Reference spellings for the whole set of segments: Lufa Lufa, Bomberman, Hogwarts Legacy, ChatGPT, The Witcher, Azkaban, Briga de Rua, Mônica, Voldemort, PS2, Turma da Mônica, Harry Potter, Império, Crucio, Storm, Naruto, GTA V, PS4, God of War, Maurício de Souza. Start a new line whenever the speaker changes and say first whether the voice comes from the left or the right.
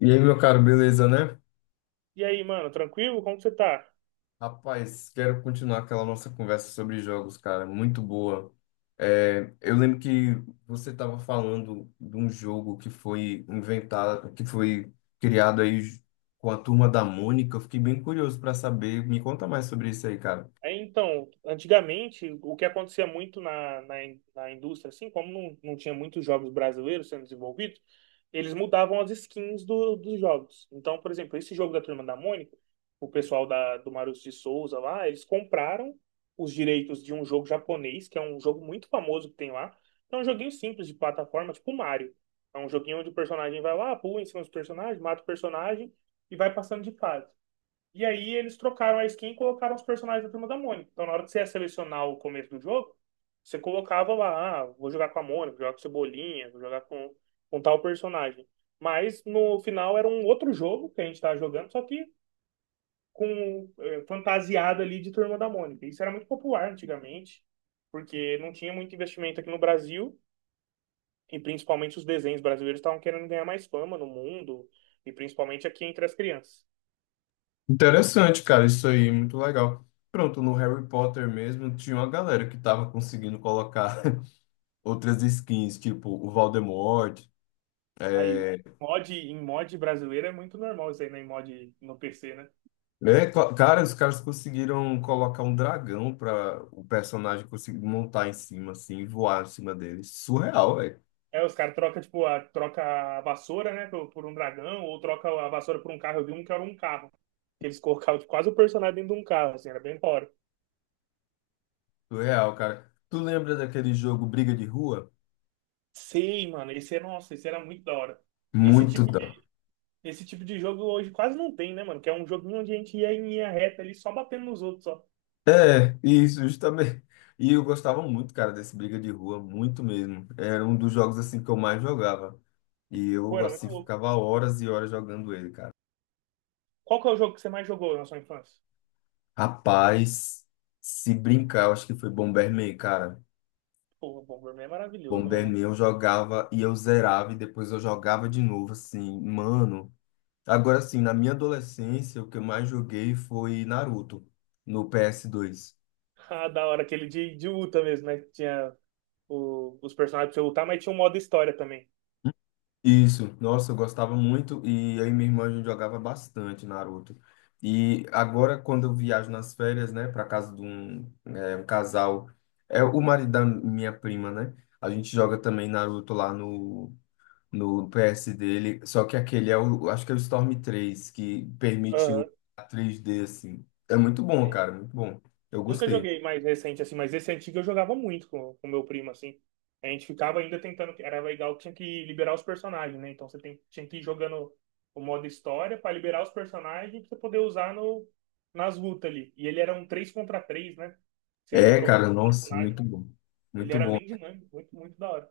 left: E aí, meu caro, beleza, né?
right: E aí, mano, tranquilo? Como que você tá?
left: Rapaz, quero continuar aquela nossa conversa sobre jogos, cara, muito boa. É, eu lembro que você estava falando de um jogo que foi inventado, que foi criado aí com a turma da Mônica. Eu fiquei bem curioso para saber. Me conta mais sobre isso aí, cara.
right: É, então, antigamente, o que acontecia muito na indústria, assim, como não tinha muitos jogos brasileiros sendo desenvolvidos, eles mudavam as skins dos jogos. Então, por exemplo, esse jogo da Turma da Mônica, o pessoal do Maurício de Souza lá, eles compraram os direitos de um jogo japonês, que é um jogo muito famoso que tem lá. É um joguinho simples de plataforma, tipo Mario. É um joguinho onde o personagem vai lá, pula em cima dos personagens, mata o personagem e vai passando de fase. E aí eles trocaram a skin e colocaram os personagens da Turma da Mônica. Então na hora que você ia selecionar o começo do jogo, você colocava lá, ah, vou jogar com a Mônica, vou jogar com o Cebolinha, vou jogar com tal personagem. Mas no final era um outro jogo que a gente estava jogando, só que com fantasiado ali de Turma da Mônica. Isso era muito popular antigamente, porque não tinha muito investimento aqui no Brasil, e principalmente os desenhos brasileiros estavam querendo ganhar mais fama no mundo, e principalmente aqui entre as crianças.
left: Interessante, cara, isso aí, muito legal. Pronto, no Harry Potter mesmo tinha uma galera que estava conseguindo colocar outras skins, tipo o Voldemort.
right: Aí,
left: é,
right: em mod brasileiro é muito normal isso aí, né? Em mod no PC, né?
left: Cara, os caras conseguiram colocar um dragão para o personagem conseguir montar em cima, assim, e voar em cima dele. Surreal, velho.
right: É, os caras trocam, tipo, troca a vassoura, né, por um dragão, ou troca a vassoura por um carro. Eu vi um que era um carro. Que eles colocavam tipo, quase o personagem dentro de um carro, assim, era bem da hora.
left: Surreal, cara. Tu lembra daquele jogo Briga de Rua?
right: Sei, mano, nossa, esse era muito da hora. Esse
left: Muito
right: tipo
left: da.
right: de, esse tipo de jogo hoje quase não tem, né, mano? Que é um joguinho onde a gente ia em linha reta ali, só batendo nos outros, ó.
left: É, isso, justamente. E eu gostava muito, cara, desse Briga de Rua, muito mesmo. Era um dos jogos, assim, que eu mais jogava. E
right: Pô,
left: eu,
right: era muito
left: assim,
right: louco.
left: ficava horas e horas jogando ele, cara.
right: Qual que é o jogo que você mais jogou na sua infância?
left: Rapaz, se brincar, eu acho que foi Bomberman, cara.
right: Pô, o Bomberman é maravilhoso, né, mano?
left: Bomberman eu jogava e eu zerava e depois eu jogava de novo, assim, mano. Agora sim, na minha adolescência, o que eu mais joguei foi Naruto no PS2.
right: Ah, da hora, aquele de luta mesmo, né? Que tinha os personagens pra você lutar, mas tinha um modo história também.
left: Isso, nossa, eu gostava muito e aí minha irmã a gente jogava bastante Naruto. E agora quando eu viajo nas férias, né, para casa de um, um casal, é o marido da minha prima, né? A gente joga também Naruto lá no PS dele, só que aquele é o, acho que é o Storm 3 que permite o
right: Aham.
left: 3D assim. É muito bom,
right: É,
left: cara, muito bom. Eu
right: Nunca
left: gostei.
right: joguei mais recente, assim, mas esse antigo eu jogava muito com o meu primo, assim. A gente ficava ainda tentando, era legal que tinha que liberar os personagens, né? Então você tinha que ir jogando o modo história pra liberar os personagens pra você poder usar no, nas lutas ali. E ele era um 3 contra 3, né? Você ia
left: É,
right: trocando
left: cara, nossa,
right: personagem.
left: muito bom.
right: Ele
left: Muito
right: era
left: bom.
right: bem dinâmico, muito, muito da hora.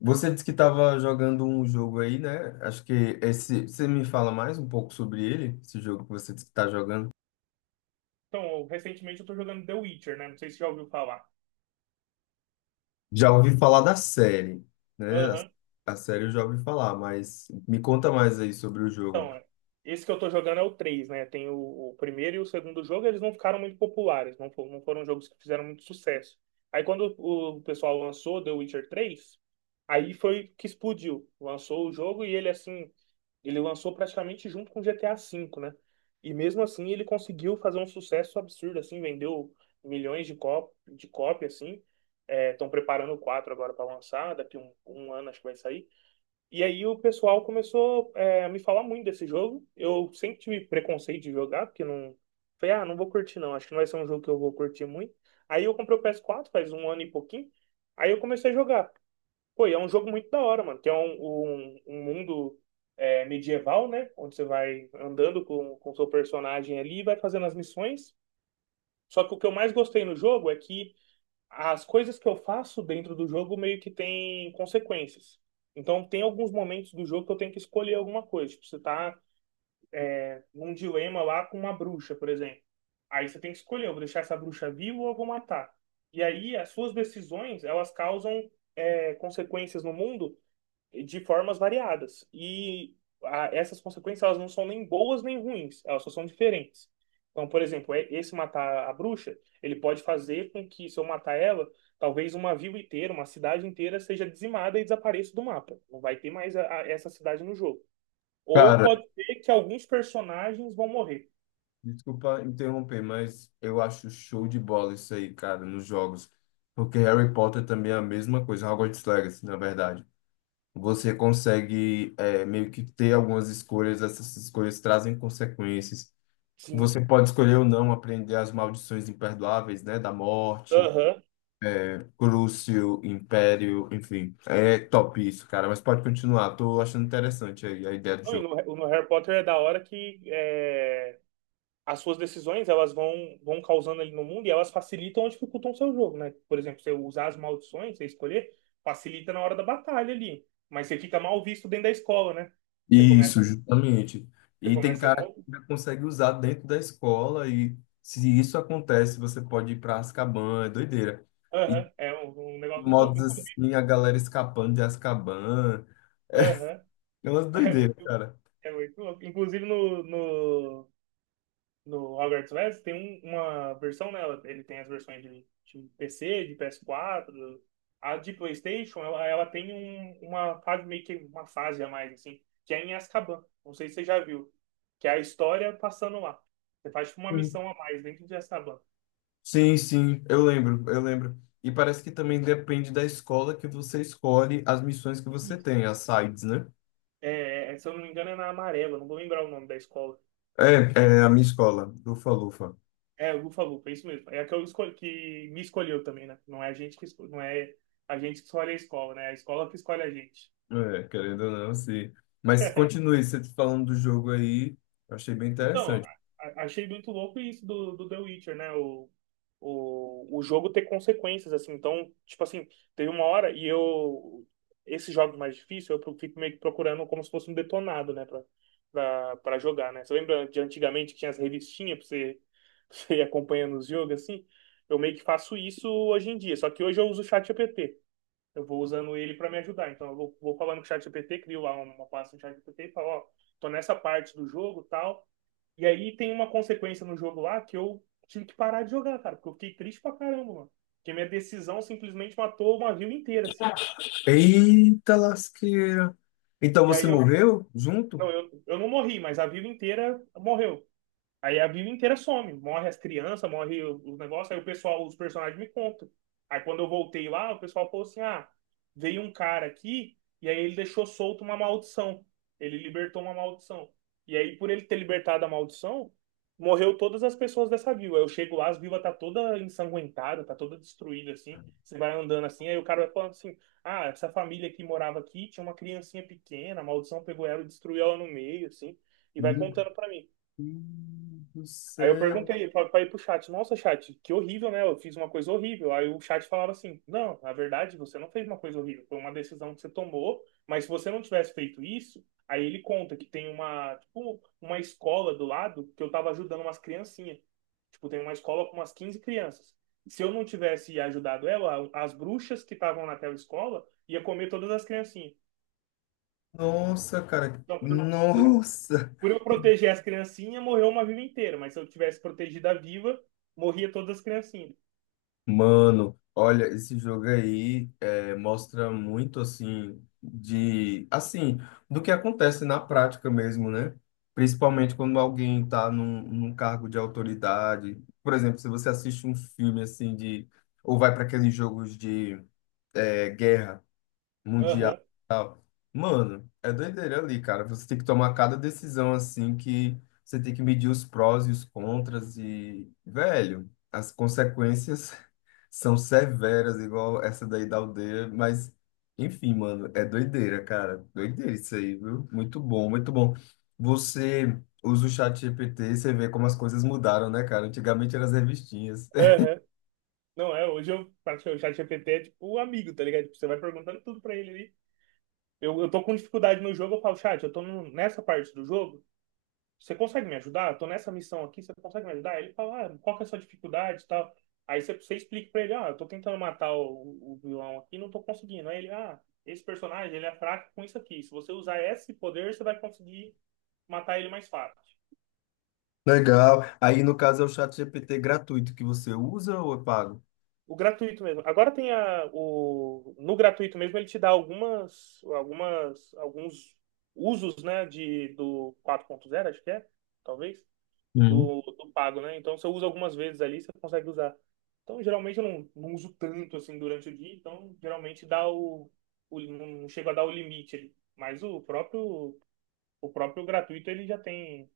left: Você disse que estava jogando um jogo aí, né? Acho que esse. Você me fala mais um pouco sobre ele, esse jogo que você disse que está jogando.
right: Então, recentemente eu tô jogando The Witcher, né? Não sei se você já ouviu falar.
left: Já ouvi falar da série, né?
right: Aham.
left: A série eu já ouvi falar, mas me conta mais aí sobre o jogo.
right: Então, é, esse que eu tô jogando é o 3, né? Tem o primeiro e o segundo jogo, eles não ficaram muito populares, não, não foram jogos que fizeram muito sucesso. Aí quando o pessoal lançou The Witcher 3, aí foi que explodiu. Lançou o jogo e ele assim, ele lançou praticamente junto com GTA V, né? E mesmo assim ele conseguiu fazer um sucesso absurdo, assim, vendeu milhões de cópias, assim. Estão preparando o 4 agora para lançar, daqui um ano acho que vai sair. E aí o pessoal começou a me falar muito desse jogo. Eu sempre tive preconceito de jogar, porque não. Falei, ah, não vou curtir não, acho que não vai ser um jogo que eu vou curtir muito. Aí eu comprei o PS4 faz um ano e pouquinho. Aí eu comecei a jogar. Pô, e é um jogo muito da hora, mano. Tem um mundo medieval, né? Onde você vai andando com o seu personagem ali e vai fazendo as missões. Só que o que eu mais gostei no jogo é que as coisas que eu faço dentro do jogo meio que tem consequências. Então, tem alguns momentos do jogo que eu tenho que escolher alguma coisa. Tipo, você tá num dilema lá com uma bruxa, por exemplo. Aí você tem que escolher, eu vou deixar essa bruxa viva ou eu vou matar. E aí, as suas decisões, elas causam consequências no mundo de formas variadas. E essas consequências, elas não são nem boas nem ruins, elas só são diferentes. Então, por exemplo, esse matar a bruxa, ele pode fazer com que, se eu matar ela, talvez uma vila inteira, uma cidade inteira seja dizimada e desapareça do mapa. Não vai ter mais essa cidade no jogo. Ou
left: Cara,
right: pode ser que alguns personagens vão morrer.
left: desculpa interromper, mas eu acho show de bola isso aí, cara, nos jogos. Porque Harry Potter também é a mesma coisa, Hogwarts Legacy, na verdade. Você consegue meio que ter algumas escolhas, essas escolhas trazem consequências.
right: Sim.
left: Você pode escolher ou não aprender as maldições imperdoáveis, né? Da morte,
right: Aham.
left: Crucio, Império, enfim. É top isso, cara, mas pode continuar. Tô achando interessante aí a ideia do
right: Não, e
left: jogo.
right: no Harry Potter é da hora que as suas decisões elas vão causando ali no mundo e elas facilitam ou dificultam o seu jogo, né? Por exemplo, você usar as maldições, você escolher, facilita na hora da batalha ali. Mas você fica mal visto dentro da escola, né? Você começa,
left: Isso, justamente.
right: você
left: E tem
right: começa a ser
left: cara que
right: mal.
left: já consegue usar dentro da escola e se isso acontece, você pode ir para Azkaban, é doideira. E
right: Aham, é um negócio muito louco.
left: modos assim, a galera escapando de Azkaban,
right: Aham,
left: é uma
right: é
left: doideira,
right: muito,
left: cara.
right: é muito louco. Inclusive no Hogwarts Legacy tem uma versão nela. Ele tem as versões de PC, de PS4. A de PlayStation, ela tem uma fase, meio que uma fase a mais, assim, que é em Azkaban. Não sei se você já viu. Que é a história passando lá. Você faz tipo, uma
left: Sim,
right: missão a mais dentro de Azkaban.
left: sim, sim, eu lembro, eu lembro. E parece que também depende da escola que você escolhe as missões que você
right: Isso.
left: tem, as sides, né?
right: É, é, se eu não me engano, é na Amarela, não vou lembrar o nome da escola.
left: É, é a minha escola, lufa Lufa.
right: É, Lufa Lufa, é isso mesmo. É a que, eu escolhi, que me escolheu também, né? Não é a gente que, não é a gente que escolhe a escola, né? É a escola que escolhe a gente.
left: É, querendo ou não, sim. Mas continue, você falando do jogo aí, eu achei bem
right: Então,
left: interessante.
right: achei muito louco isso do The Witcher, né? O jogo ter consequências, assim. Então, tipo assim, teve uma hora e eu. Esses jogos mais difíceis, eu fico meio que procurando como se fosse um detonado, né? Pra jogar, né? Você lembra de antigamente que tinha as revistinhas pra você, pra você ir acompanhando os jogos, assim? Eu meio que faço isso hoje em dia. Só que hoje eu uso o ChatGPT. Eu vou usando ele pra me ajudar. Então, eu vou falando com o ChatGPT, crio lá uma pasta no ChatGPT e falo, ó, tô nessa parte do jogo, tal. E aí tem uma consequência no jogo lá que eu tive que parar de jogar, cara, porque eu fiquei triste pra caramba, mano. Porque minha decisão simplesmente matou uma vila inteira, assim.
left: Eita lasqueira. Então
right: E
left: você
right: aí eu.
left: morreu junto?
right: Não, eu não morri, mas a vila inteira morreu. Aí a vila inteira some, morre as crianças, morre os negócios, aí o pessoal, os personagens me contam. Aí quando eu voltei lá, o pessoal falou assim: ah, veio um cara aqui e aí ele deixou solto uma maldição. Ele libertou uma maldição. E aí, por ele ter libertado a maldição, morreu todas as pessoas dessa vila. Eu chego lá, as vilas tá toda ensanguentada, tá toda destruída, assim. Você vai andando assim, aí o cara vai falando assim: ah, essa família que morava aqui tinha uma criancinha pequena, a maldição pegou ela e destruiu ela no meio, assim, e vai
left: Meu
right: contando pra mim.
left: Deus do
right: Aí eu
left: céu.
right: perguntei pra ir pro chat, nossa, chat, que horrível, né? Eu fiz uma coisa horrível. Aí o chat falava assim, não, na verdade, você não fez uma coisa horrível, foi uma decisão que você tomou, mas se você não tivesse feito isso, aí ele conta que tem uma, tipo, uma escola do lado que eu tava ajudando umas criancinhas. Tipo, tem uma escola com umas 15 crianças. Se eu não tivesse ajudado ela, as bruxas que estavam naquela escola ia comer todas as criancinhas.
left: Nossa, cara.
right: Então, por,
left: Nossa.
right: por eu proteger as criancinhas, morreu uma viva inteira. Mas se eu tivesse protegido a viva, morria todas as criancinhas.
left: Mano, olha, esse jogo aí mostra muito assim de assim do que acontece na prática mesmo, né? Principalmente quando alguém está num cargo de autoridade. Por exemplo, se você assiste um filme assim de ou vai para aqueles jogos de guerra. Mundial.
right: Aham,
left: E tal. Mano, é doideira ali, cara. Você tem que tomar cada decisão assim que você tem que medir os prós e os contras e, velho, as consequências são severas, igual essa daí da aldeia, mas enfim, mano, é doideira, cara. Doideira isso aí, viu? Muito bom, muito bom. Você usa o chat GPT e você vê como as coisas mudaram, né, cara? Antigamente eram as revistinhas.
right: aham. Não, é, hoje eu, praticamente, o chat GPT é tipo o amigo, tá ligado? Tipo, você vai perguntando tudo pra ele ali. Eu tô com dificuldade no jogo, eu falo, chat, eu tô nessa parte do jogo, você consegue me ajudar? Eu tô nessa missão aqui, você consegue me ajudar? Aí ele fala, ah, qual que é a sua dificuldade e tal. Aí você explica pra ele, ah, eu tô tentando matar o vilão aqui, e não tô conseguindo. Aí ele, ah, esse personagem, ele é fraco com isso aqui. Se você usar esse poder, você vai conseguir matar ele mais fácil.
left: Legal. Aí, no caso, é o chat GPT gratuito que você usa ou é pago?
right: O gratuito mesmo. Agora tem no gratuito mesmo, ele te dá alguns usos, né, do 4.0 acho que é, talvez. do pago, né? Então você usa algumas vezes ali, você consegue usar. Então geralmente eu não uso tanto assim durante o dia, então geralmente dá o não chego a dar o limite ali. Mas o próprio gratuito ele já tem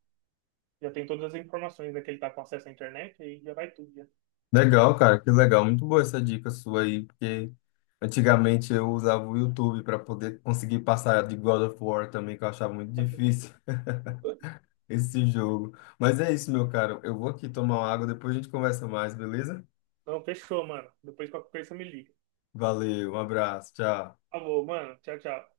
right: já tem todas as informações, né? Que ele tá com acesso à internet e já vai tudo já.
left: Legal, cara, que legal. Muito boa essa dica sua aí, porque antigamente eu usava o YouTube para poder conseguir passar de God of War também, que eu achava muito difícil esse jogo. Mas é isso, meu caro. Eu vou aqui tomar uma água, depois a gente conversa mais, beleza?
right: Então fechou, mano. Depois qualquer coisa você me liga.
left: Valeu, um abraço, tchau.
right: Tá bom, mano. Tchau, tchau.